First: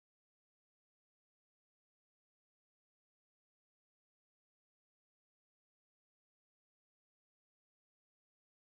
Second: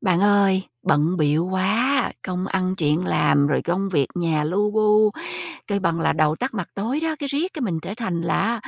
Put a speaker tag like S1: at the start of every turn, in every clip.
S1: Bạn ơi, bận bịu quá, công ăn chuyện làm rồi công việc nhà lu bu, kêu bằng là đầu tắt mặt tối đó, cái riết cái mình trở thành là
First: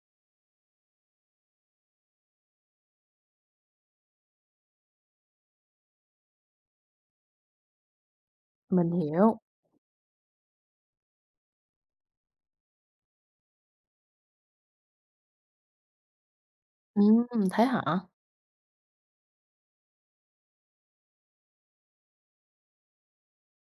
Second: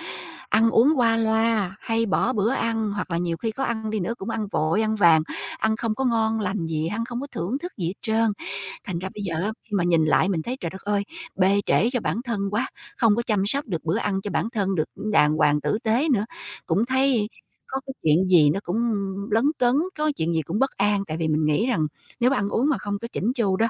S1: ăn uống qua loa, hay bỏ bữa ăn, hoặc là nhiều khi có ăn đi nữa cũng ăn vội, ăn vàng, ăn không có ngon lành gì, ăn không có thưởng thức gì hết trơn.
S2: Mình
S1: Thành ra bây giờ
S2: hiểu.
S1: á, khi mà nhìn lại mình thấy trời đất ơi, bê trễ cho bản thân quá, không có chăm sóc được bữa ăn cho bản thân được đàng hoàng tử tế nữa, cũng
S2: Ừm,
S1: thấy
S2: thế
S1: có
S2: hả?
S1: cái chuyện gì nó cũng lấn cấn, có chuyện gì cũng bất an, tại vì mình nghĩ rằng nếu mà ăn uống mà không có chỉnh chu đó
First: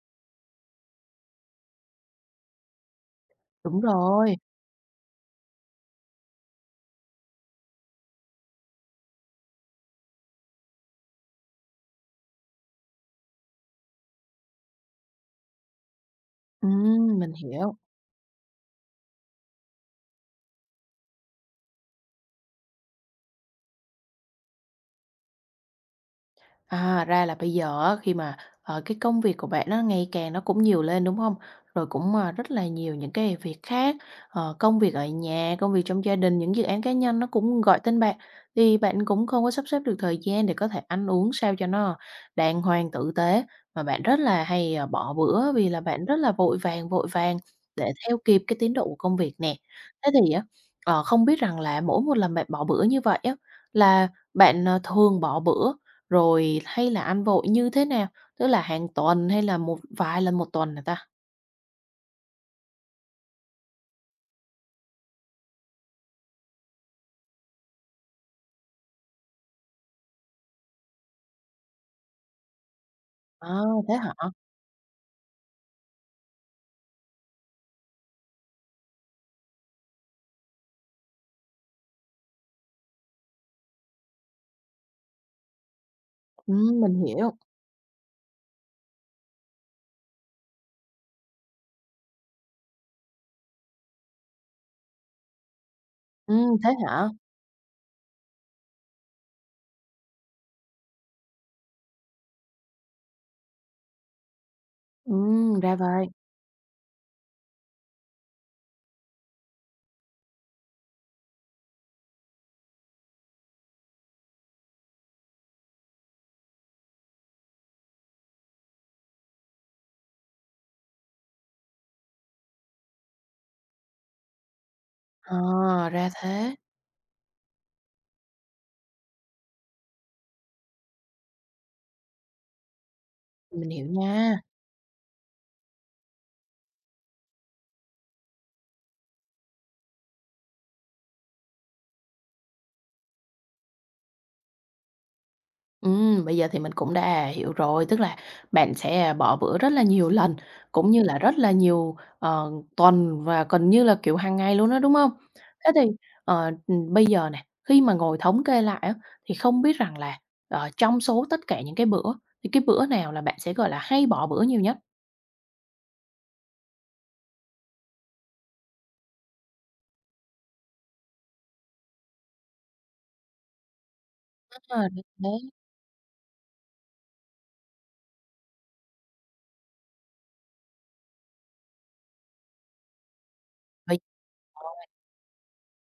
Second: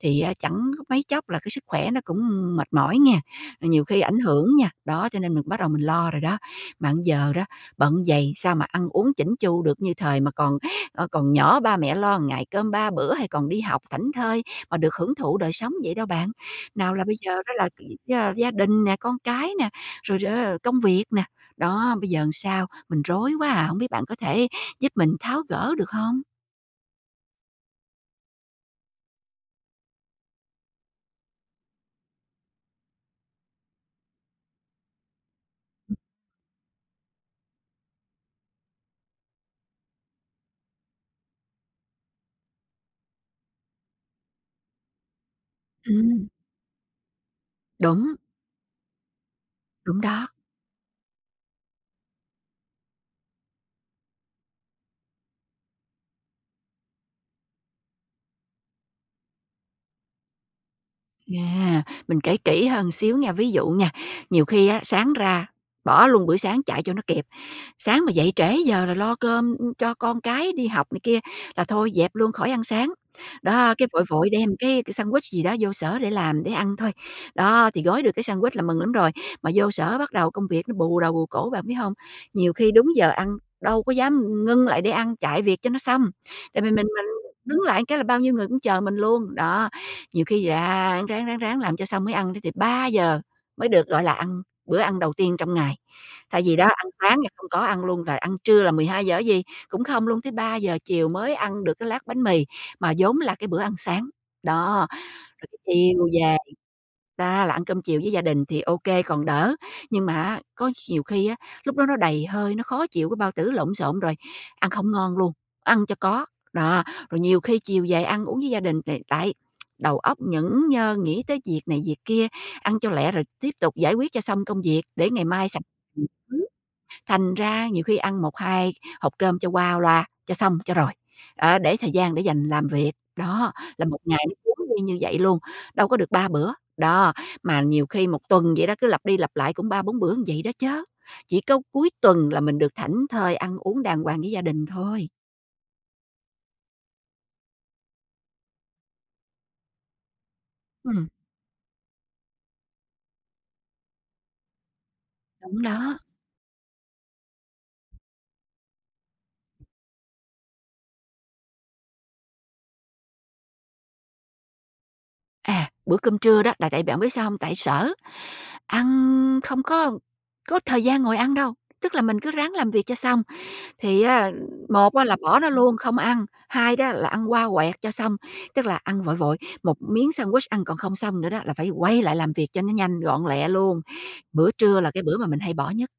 S1: thì, chẳng mấy chốc là cái sức khỏe nó cũng mệt mỏi nha, rồi
S2: Đúng
S1: nhiều khi ảnh
S2: rồi.
S1: hưởng nha. Đó, cho nên mình bắt đầu mình lo rồi đó. Mà hẳn giờ đó, bận vầy sao mà ăn uống chỉnh chu được như thời mà còn, còn nhỏ ba mẹ lo ngày cơm 3 bữa, hay còn đi học thảnh thơi mà được hưởng thụ đời sống vậy đâu bạn. Nào là bây
S2: Mình
S1: giờ đó là,
S2: hiểu.
S1: gia gia đình nè, con cái nè, rồi, công việc nè. Đó, bây giờ làm sao? Mình rối quá à, hổng biết bạn có thể giúp mình tháo gỡ được không?
S2: À, ra là bây giờ á, khi mà, cái công việc của bạn nó ngày càng nó cũng nhiều lên, đúng không? Rồi cũng, rất là nhiều những cái việc khác, công việc ở nhà, công việc trong gia đình, những dự án cá nhân nó cũng gọi tên bạn, thì bạn cũng không có sắp xếp được thời gian để có thể ăn uống sao cho nó đàng hoàng, tử tế, mà bạn rất là hay, bỏ bữa vì là bạn rất
S1: Ừm,
S2: là vội vàng để
S1: đúng,
S2: theo kịp cái tiến độ của công việc nè.
S1: đúng
S2: Thế
S1: đó.
S2: thì á, không biết rằng là mỗi một lần bạn bỏ bữa như vậy á, là bạn, thường bỏ bữa rồi hay là ăn vội như thế nào? Tức là hàng tuần hay là một vài lần một tuần hả ta?
S1: À, mình kể kỹ hơn xíu nha, ví dụ nha, nhiều khi á, sáng ra bỏ luôn bữa sáng chạy cho nó kịp, sáng mà dậy trễ giờ là lo cơm cho con cái đi học này kia là thôi dẹp luôn khỏi ăn sáng.
S2: À,
S1: Đó, cái
S2: thế
S1: vội
S2: hả?
S1: vội đem cái sandwich gì đó vô sở để làm, để ăn thôi. Đó, thì gói được cái sandwich là mừng lắm rồi, mà vô sở bắt đầu công việc nó bù đầu bù cổ bạn biết không? Nhiều khi đúng giờ ăn đâu có dám ngưng lại để ăn, chạy việc cho nó xong, tại vì mình
S2: Mình
S1: mình
S2: hiểu.
S1: đứng lại cái là bao nhiêu người cũng chờ mình luôn, đó. Nhiều khi ráng, ráng, ráng, ráng làm cho xong mới ăn đó thì 3 giờ mới được, gọi là, ăn bữa ăn đầu tiên trong ngày. Thay vì đó
S2: Thế
S1: ăn
S2: hả?
S1: sáng là không có ăn luôn, rồi ăn trưa là 12 giờ gì, cũng không luôn, tới 3 giờ chiều mới ăn được cái lát bánh mì, mà vốn là cái bữa ăn sáng. Đó, rồi cái
S2: Ra
S1: chiều
S2: vậy.
S1: về đó, là ăn cơm chiều với gia đình thì ok còn đỡ, nhưng mà á, có nhiều khi á, lúc đó nó đầy hơi, nó khó chịu, cái bao tử lộn xộn rồi, ăn không ngon luôn, ăn cho có. Đó, rồi nhiều khi chiều về ăn uống với gia đình thì lại đầu óc nhẫn nhơ, nghĩ tới việc này việc kia, ăn cho lẹ rồi tiếp tục giải quyết cho xong công việc để ngày
S2: À,
S1: mai sạch.
S2: ra thế.
S1: Thành ra nhiều khi ăn một 2 hộp cơm cho qua loa, cho xong cho rồi, đó, để thời gian để dành làm việc. Đó,
S2: Mình hiểu
S1: là một ngày nó
S2: nha.
S1: cuốn đi như vậy luôn, đâu có được 3 bữa. Đó, mà nhiều khi một tuần vậy đó, cứ lặp đi lặp lại cũng ba bốn bữa như vậy đó chớ. Chỉ có cuối tuần là mình được thảnh thơi ăn uống đàng hoàng với gia đình thôi.
S2: Bây giờ thì mình cũng đã hiểu rồi, tức là bạn sẽ, bỏ bữa rất là nhiều lần, cũng như
S1: Ừm,
S2: là rất là nhiều, tuần và gần như là, kiểu, hàng ngày luôn đó, đúng không?
S1: đúng
S2: Thế thì,
S1: đó.
S2: bây giờ này khi mà ngồi thống kê lại á, thì không biết rằng là, trong số tất cả những cái bữa, thì cái bữa nào là bạn sẽ, gọi là, hay bỏ bữa nhiều nhất?
S1: À, bữa cơm trưa đó là tại bạn biết sao hông? Tại sở ăn không có thời gian ngồi ăn đâu, tức là mình cứ ráng làm việc cho xong. Thì á,
S2: Đúng rồi,
S1: một á là
S2: đúng
S1: bỏ nó luôn không ăn, hai đó là ăn qua quẹt cho xong, tức là ăn vội vội, một miếng sandwich ăn còn không xong nữa đó là phải quay lại làm việc cho nó nhanh gọn lẹ luôn. Bữa trưa là cái bữa mà mình hay bỏ nhất,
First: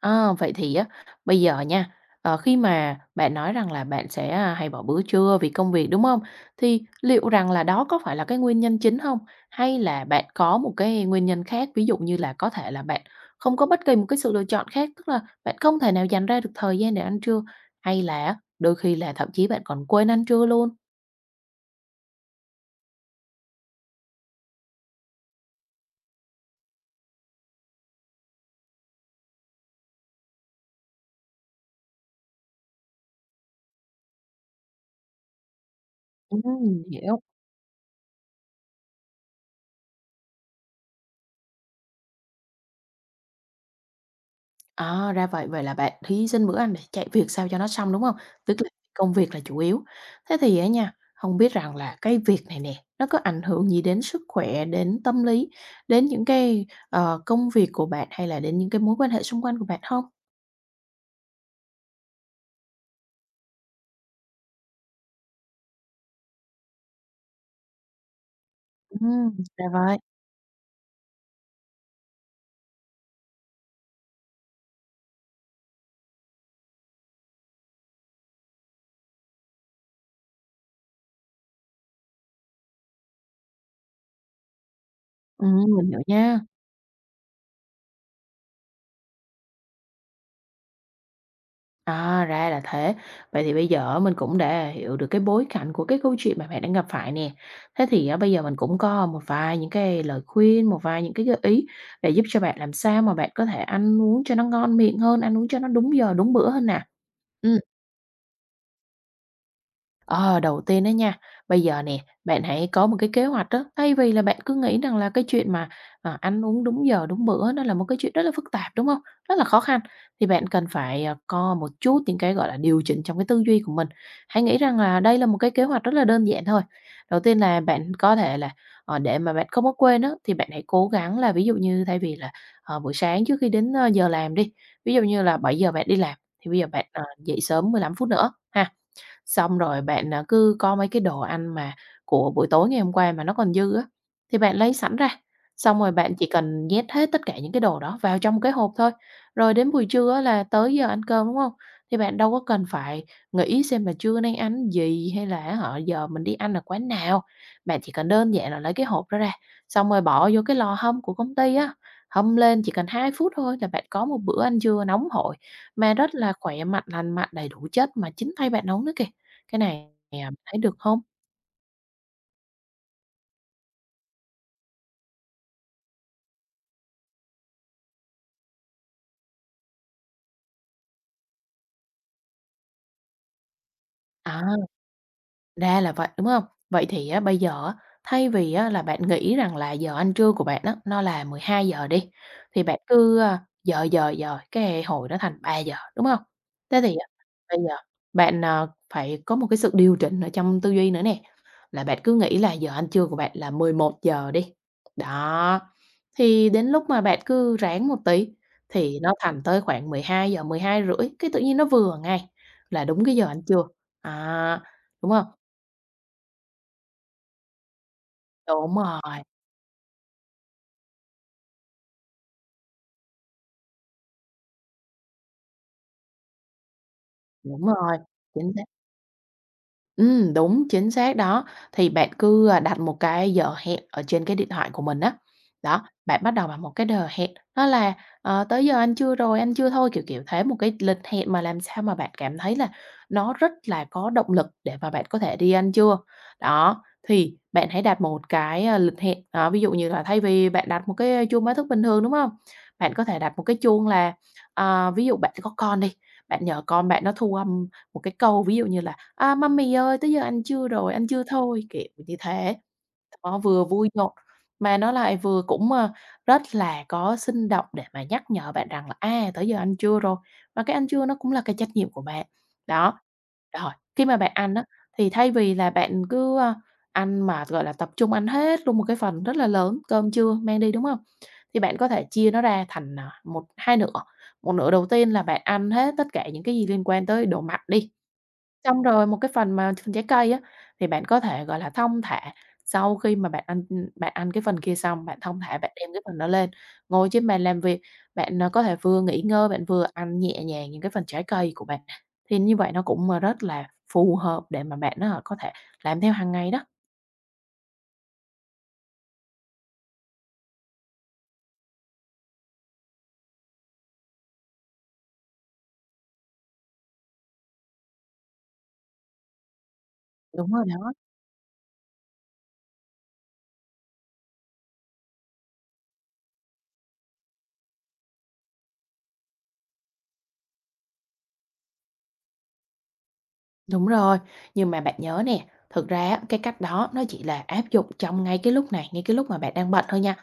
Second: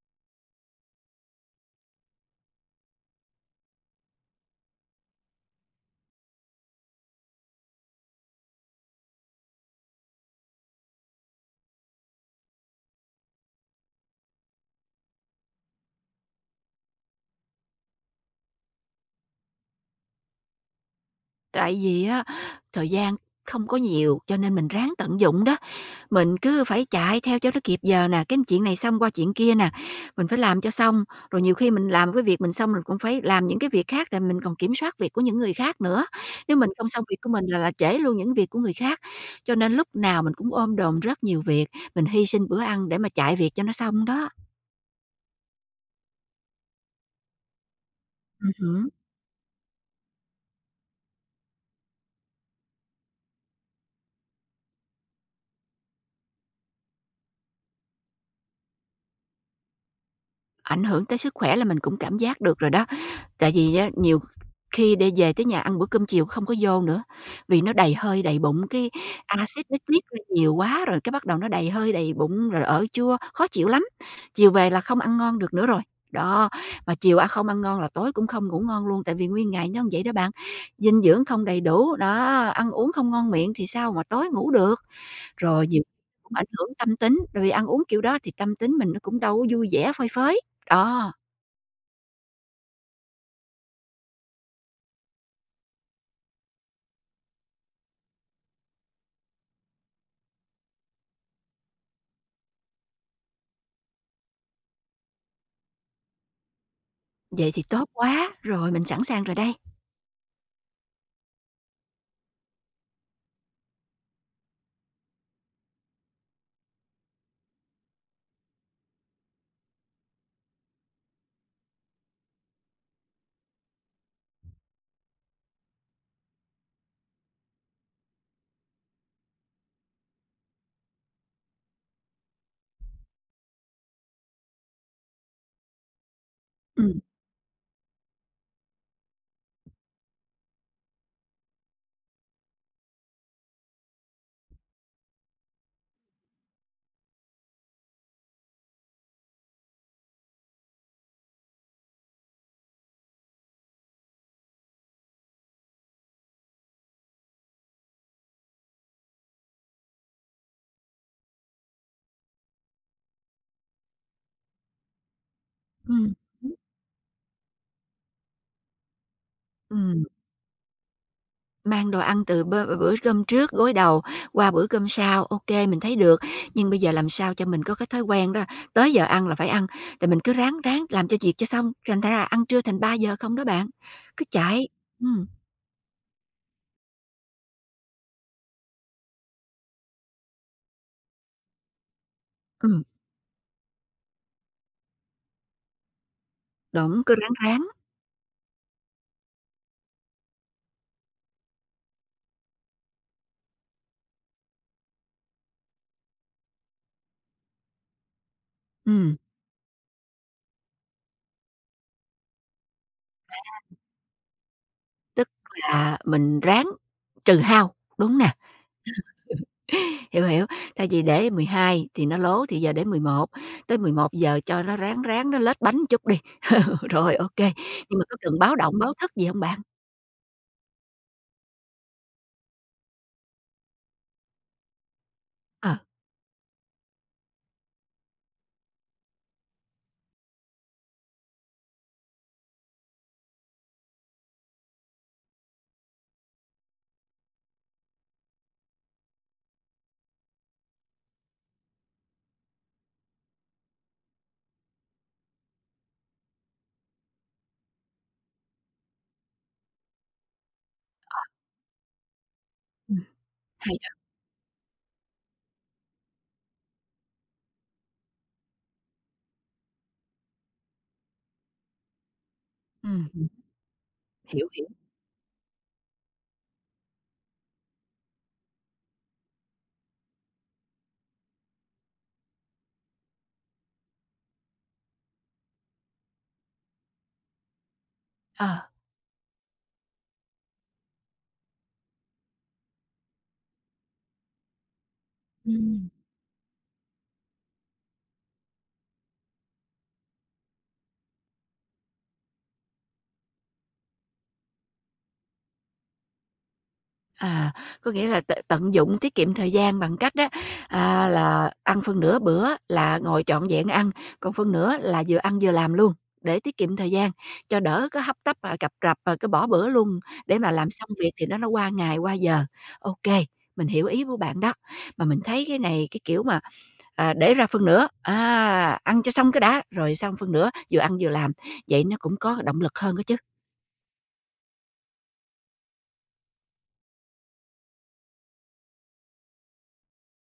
S2: À, vậy thì á, bây giờ nha, khi mà bạn nói rằng là bạn sẽ, hay bỏ bữa trưa vì công việc, đúng không? Thì liệu rằng là đó có phải là cái nguyên nhân chính không? Hay là bạn có một cái nguyên nhân khác, ví dụ như là có thể là bạn không có bất kỳ một cái sự lựa chọn khác, tức là bạn không thể nào dành ra được thời gian để ăn trưa, hay là đôi khi là thậm chí bạn còn quên ăn trưa luôn?
S1: tại vì á thời gian không có nhiều cho nên mình ráng tận dụng đó. Mình cứ phải chạy theo cho nó kịp giờ nè, cái chuyện này xong qua chuyện kia nè, mình phải làm cho xong. Rồi nhiều khi mình làm cái việc mình xong, mình cũng phải làm những cái việc khác, tại mình còn kiểm soát việc của những người khác nữa. Nếu mình
S2: Ừm,
S1: không xong việc
S2: hiểu.
S1: của mình là trễ luôn những việc của người khác. Cho nên lúc nào mình cũng ôm đồm rất nhiều việc, mình hy sinh bữa ăn để mà chạy việc cho nó xong đó.
S2: À, ra vậy, vậy là bạn thí xin bữa ăn để chạy việc sao cho nó xong, đúng không? Tức là
S1: Hứm.
S2: công việc là chủ yếu. Thế thì á nha, không biết rằng là cái việc này nè, nó có ảnh hưởng gì đến sức khỏe, đến tâm lý, đến những cái, công việc của bạn hay là đến những cái mối quan hệ xung quanh của bạn không?
S1: Ảnh hưởng tới sức khỏe là mình cũng cảm giác được rồi đó. Tại vì á, nhiều khi để về tới nhà ăn bữa cơm chiều không có vô nữa, vì nó đầy hơi, đầy bụng, cái
S2: Ra
S1: axit nó
S2: vậy.
S1: tiết ra nhiều quá rồi cái bắt đầu nó đầy hơi, đầy bụng rồi ở chua, khó chịu lắm. Chiều về là không ăn ngon được nữa rồi. Đó, mà chiều ăn không ăn ngon là tối cũng không ngủ ngon luôn, tại vì nguyên ngày nó như vậy đó bạn. Dinh dưỡng không đầy đủ, đó, ăn uống không ngon miệng thì sao mà tối ngủ được. Rồi nhiều
S2: Mình hiểu
S1: khi cũng
S2: nha.
S1: ảnh hưởng tâm tính, tại vì ăn uống kiểu đó thì tâm tính mình nó cũng đâu có vui vẻ phơi phới. Đó.
S2: À, ra là thế. Vậy thì bây giờ mình cũng đã hiểu được cái bối cảnh của cái câu chuyện mà bạn đang gặp phải nè. Thế thì á, bây giờ mình cũng có một vài những cái lời khuyên, một vài những cái gợi ý để giúp cho bạn làm sao mà bạn có thể ăn uống cho nó ngon miệng hơn, ăn uống cho nó đúng giờ, đúng bữa hơn nè.
S1: Vậy
S2: Ừ.
S1: thì tốt quá, rồi mình sẵn sàng rồi đây.
S2: Ờ, đầu tiên đó nha, bây giờ nè, bạn hãy có một cái kế hoạch đó, thay vì là bạn cứ nghĩ rằng là cái chuyện mà, ăn uống đúng giờ, đúng bữa nó là một cái chuyện rất là phức tạp, đúng không? Rất là khó khăn, thì bạn cần phải, có một chút những cái, gọi là, điều chỉnh trong cái tư duy của mình. Hãy nghĩ rằng là đây là một cái kế hoạch rất là đơn giản thôi. Đầu tiên là bạn có thể là, để mà bạn không có quên đó, thì bạn hãy cố gắng là ví dụ như thay vì là, buổi sáng trước khi đến, giờ làm đi, ví dụ như là 7 giờ bạn đi làm, thì bây giờ bạn,
S1: Ừm.
S2: dậy sớm 15 phút nữa ha. Xong rồi bạn, cứ có mấy cái đồ ăn mà của buổi tối ngày hôm qua mà nó còn dư á, thì bạn lấy sẵn ra, xong rồi bạn chỉ cần nhét hết tất cả những cái đồ đó vào trong cái hộp thôi. Rồi đến buổi trưa á là tới giờ ăn cơm, đúng không? Thì bạn đâu có cần phải nghĩ xem là trưa nay ăn gì hay là, họ giờ mình đi ăn ở quán nào. Bạn chỉ cần đơn giản là lấy cái hộp đó ra, xong rồi bỏ vô cái lò hâm của công ty á, hâm lên chỉ cần 2 phút thôi là bạn có một bữa ăn trưa nóng hổi mà rất
S1: Ừm.
S2: là khỏe mạnh, lành mạnh, đầy đủ chất mà chính tay bạn nấu nữa kìa. Cái này,
S1: Ừm.
S2: thấy được không?
S1: Mang đồ ăn từ bơ bữa cơm trước, gối đầu qua bữa cơm sau, ok mình thấy được. Nhưng bây giờ làm sao cho mình có cái thói quen đó, tới giờ ăn là phải ăn, thì mình cứ ráng ráng làm cho việc cho xong, thành ra là ăn trưa thành 3 giờ không đó bạn. Cứ
S2: À.
S1: chạy, ừm,
S2: Ra là vậy, đúng không? Vậy thì á, bây giờ á, thay vì á, là bạn nghĩ rằng là giờ ăn trưa của bạn á, nó là 12 giờ đi, thì bạn
S1: ừm,
S2: cứ, giờ giờ dời cái hồi nó thành 3 giờ, đúng không? Thế thì
S1: đúng,
S2: á,
S1: cứ ráng
S2: bây
S1: ráng,
S2: giờ bạn, phải có một cái sự điều chỉnh ở trong tư duy nữa nè, là bạn cứ nghĩ là giờ ăn trưa của bạn là 11 giờ đi, đó, thì đến lúc mà bạn cứ ráng một tí thì nó
S1: ừm,
S2: thành tới khoảng mười 12 giờ, 12 rưỡi cái tự nhiên nó vừa ngay, là đúng cái giờ ăn trưa, à, đúng không?
S1: tức là mình ráng trừ hao, đúng nè.
S2: Đúng rồi,
S1: Hiểu, hiểu. Thay vì để 12 thì nó lố, thì giờ để 11 tới 11 giờ cho nó ráng ráng nó lết bánh chút đi. Rồi, ok.
S2: đúng rồi,
S1: Nhưng mà có cần
S2: chính
S1: báo động, báo thức gì không bạn?
S2: Đúng, chính xác đó. Thì bạn cứ, đặt một cái giờ hẹn ở trên cái điện thoại của mình á.
S1: Ờ,
S2: Đó, bạn bắt đầu bằng một cái giờ hẹn, nó là, tới giờ ăn trưa rồi, ăn trưa thôi, kiểu, kiểu thế, một cái lịch hẹn mà làm sao mà bạn cảm thấy là nó rất là có động lực để mà bạn có thể đi ăn trưa. Đó, thì bạn hãy đặt một cái, lịch hẹn, đó, ví dụ như là thay vì bạn đặt một cái chuông báo thức bình thường, đúng không? Bạn có thể đặt một cái chuông là, ví dụ bạn có con đi, bạn nhờ con bạn nó thu âm một cái câu ví dụ như là "A, Mummy ơi, tới giờ ăn trưa rồi, ăn trưa thôi", kiểu như thế.
S1: ừm,
S2: Nó vừa
S1: hay đó.
S2: vui nhộn, mà nó lại vừa cũng, rất là có sinh động để mà nhắc nhở bạn rằng là "À, tới giờ ăn trưa rồi", và cái ăn trưa nó cũng là cái trách nhiệm của bạn. Đó,
S1: Ừm, ừm,
S2: rồi, khi mà bạn
S1: hiểu,
S2: ăn á,
S1: hiểu.
S2: thì thay vì là bạn cứ, ăn mà, gọi là, tập trung ăn hết luôn một cái phần rất là lớn cơm trưa mang đi, đúng không? Thì bạn có thể chia nó ra thành, một hai nửa, một nửa đầu tiên là bạn ăn hết tất cả những cái gì liên quan tới đồ mặn đi.
S1: Ờ.
S2: Xong rồi một cái phần mà phần trái cây á, thì bạn có thể, gọi là, thong thả sau khi mà bạn ăn cái phần kia xong, bạn thong thả bạn
S1: Ừm.
S2: đem cái phần đó lên, ngồi trên bàn làm việc, bạn, có thể vừa nghỉ ngơi, bạn vừa ăn nhẹ nhàng những cái phần trái cây của bạn. Thì như vậy nó cũng, rất là phù hợp để mà bạn á, có thể làm theo hàng ngày đó.
S1: À, có nghĩa là tận dụng tiết kiệm thời gian bằng cách đó à, là ăn phân nửa bữa là ngồi trọn vẹn ăn, còn phân nửa là vừa ăn vừa làm luôn, để tiết kiệm thời gian, cho đỡ có hấp tấp, và cập rập, và cái bỏ bữa luôn để mà
S2: Đúng rồi
S1: làm xong
S2: đó.
S1: việc thì nó qua ngày, qua giờ. OK, mình hiểu ý của bạn đó. Mà mình thấy cái này, cái kiểu mà, à, để ra phân nửa, à, ăn cho xong cái đã, rồi xong phân nửa vừa ăn vừa làm, vậy nó cũng có động lực hơn đó chứ.
S2: Đúng rồi, nhưng mà bạn nhớ nè, thực ra á, cái cách đó nó chỉ là áp dụng trong ngay cái lúc này, ngay cái lúc mà bạn đang bệnh thôi nha.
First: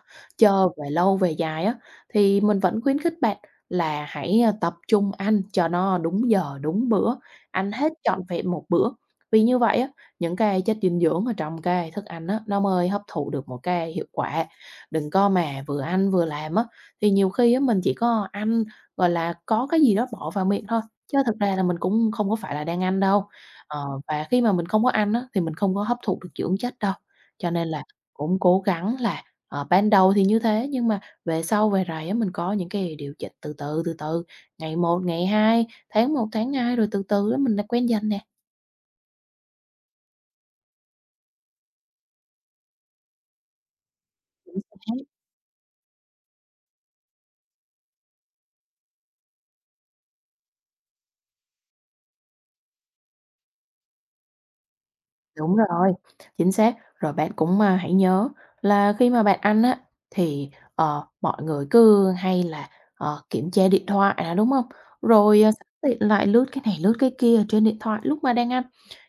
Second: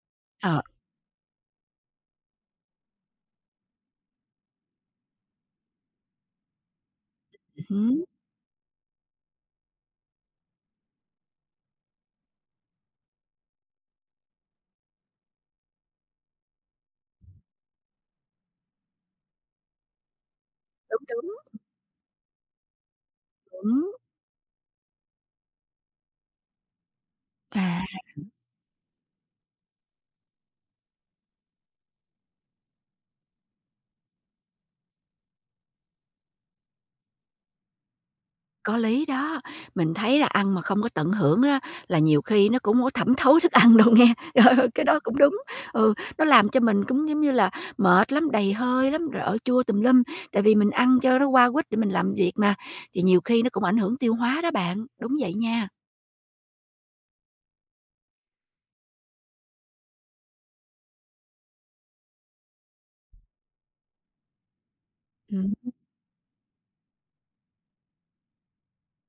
S1: Ờ,
S2: Chờ về lâu về dài á, thì mình vẫn khuyến khích bạn là hãy tập trung ăn cho nó đúng giờ, đúng bữa, ăn
S1: ừm
S2: hết trọn vẹn một bữa. Vì như vậy á, những cái chất dinh dưỡng ở trong cái thức ăn á, nó mới hấp thụ được một cái hiệu quả. Đừng có mà vừa ăn vừa làm á, thì nhiều khi á, mình chỉ có ăn gọi là có cái gì đó bỏ vào miệng thôi.
S1: đúng,
S2: Chứ
S1: đúng,
S2: thực ra là mình cũng không có phải là đang ăn đâu.
S1: đúng,
S2: Và khi mà mình không có ăn á, thì mình không có hấp thụ được dưỡng chất đâu, cho nên là
S1: à.
S2: cũng cố gắng là, ban đầu thì như thế, nhưng mà về sau về rày á, mình có những cái điều chỉnh từ từ, từ từ, ngày một ngày 2 tháng một tháng 2 rồi từ từ á mình đã quen dần nè.
S1: Có lý đó, mình thấy là ăn mà không có tận hưởng đó là nhiều khi nó cũng hông có thẩm thấu thức ăn đâu nghe.
S2: Chính
S1: Ờ, cái đó
S2: xác.
S1: cũng đúng. Ừ, nó làm cho mình cũng, giống như là, mệt lắm, đầy hơi lắm, rồi ở chua tùm lum, tại vì mình ăn cho nó qua quýt để mình làm việc mà, thì nhiều khi nó cũng ảnh hưởng tiêu hóa đó bạn. Đúng vậy
S2: Đúng
S1: nha.
S2: rồi, chính xác. Rồi bạn cũng, hãy nhớ là khi mà bạn ăn á, thì, mọi người cứ hay là, kiểm tra điện thoại nè, đúng không? Rồi,
S1: Ừm,
S2: sẵn tiện lại lướt cái này lướt cái kia trên điện thoại lúc mà đang ăn.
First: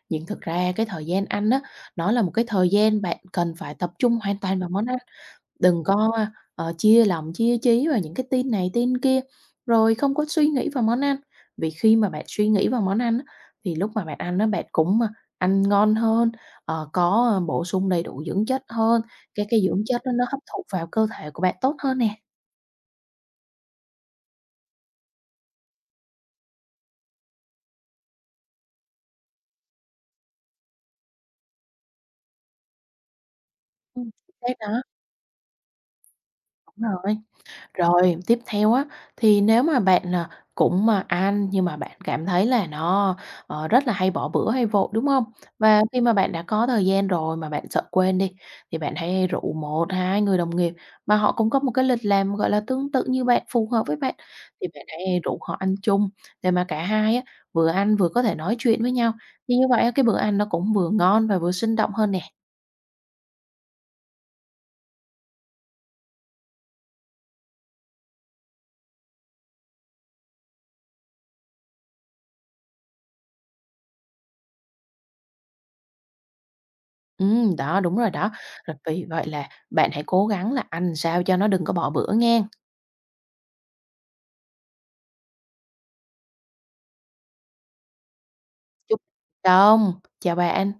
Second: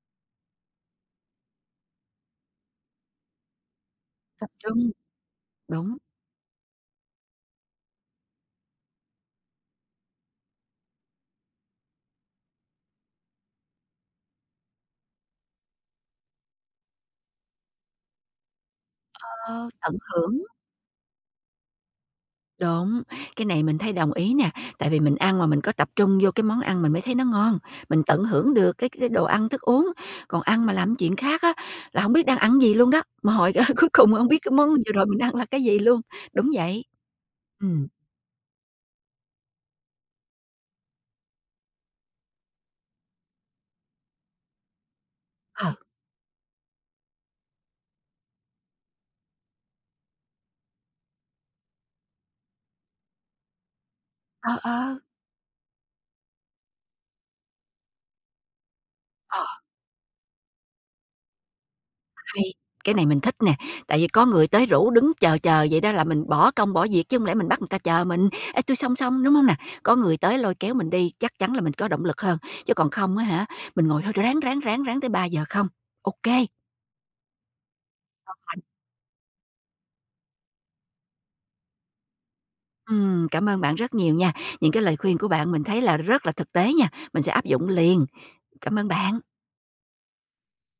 S2: Nhưng thực ra cái thời gian ăn á, nó là một cái thời gian bạn cần phải tập trung hoàn
S1: tập
S2: toàn vào món
S1: trung,
S2: ăn. Đừng
S1: đúng,
S2: có, chia lòng chia trí vào những cái tin này tin kia, rồi không có suy nghĩ vào món ăn. Vì khi mà bạn suy nghĩ vào món ăn á, thì lúc mà bạn ăn nó bạn cũng, ăn ngon hơn, bổ sung đầy đủ dưỡng chất hơn, cái
S1: ờ,
S2: dưỡng
S1: tận
S2: chất đó nó hấp
S1: hưởng.
S2: thụ vào cơ thể của bạn tốt hơn nè.
S1: Đúng, cái này mình thấy đồng ý nè, tại vì mình ăn mà mình có tập trung vô cái món ăn mình mới thấy nó ngon, mình tận hưởng được cái đồ ăn, thức uống, còn ăn mà làm chuyện khác á là không biết đang ăn gì luôn đó, mà hồi cuối cùng không biết cái
S2: Chính
S1: món
S2: đó,
S1: vừa rồi mình ăn là cái gì luôn. Đúng vậy.
S2: đúng rồi.
S1: Ừm,
S2: Rồi, tiếp theo á, thì nếu mà bạn là cũng mà ăn nhưng mà bạn cảm thấy là nó, rất là hay bỏ bữa hay vội, đúng không?
S1: ờ,
S2: Và khi mà bạn đã có thời gian rồi mà bạn sợ quên đi, thì bạn hãy rủ một 2 người đồng nghiệp mà họ cũng có một cái lịch làm, gọi là, tương tự như bạn, phù hợp với bạn, thì
S1: ờ,
S2: bạn hãy rủ họ ăn chung để mà cả hai á, vừa ăn vừa có thể nói chuyện với nhau.
S1: ờ.
S2: Thì như vậy á, cái bữa ăn nó cũng vừa ngon và vừa sinh động hơn nè.
S1: Hay, cái này mình thích nè, tại vì có người tới rủ đứng chờ chờ vậy đó là mình bỏ công bỏ việc chứ không lẽ mình bắt người ta chờ mình. "Ê, tui xong xong", đúng không nè? Có người tới lôi kéo mình đi, chắc chắn là mình có động lực hơn, chứ còn không á hả, mình ngồi thôi ráng, ráng, ráng, ráng tới 3 giờ không. OK.
S2: Ừ, đó, đúng rồi đó. Rồi vì vậy là bạn hãy cố gắng là ăn sao cho nó đừng có bỏ bữa nghen.
S1: Cảm ơn bạn rất nhiều nha, những cái lời khuyên của bạn mình thấy là rất là thực tế nha, mình sẽ áp dụng liền. Cảm ơn
S2: Chúc
S1: bạn.
S2: đông, chào bạn.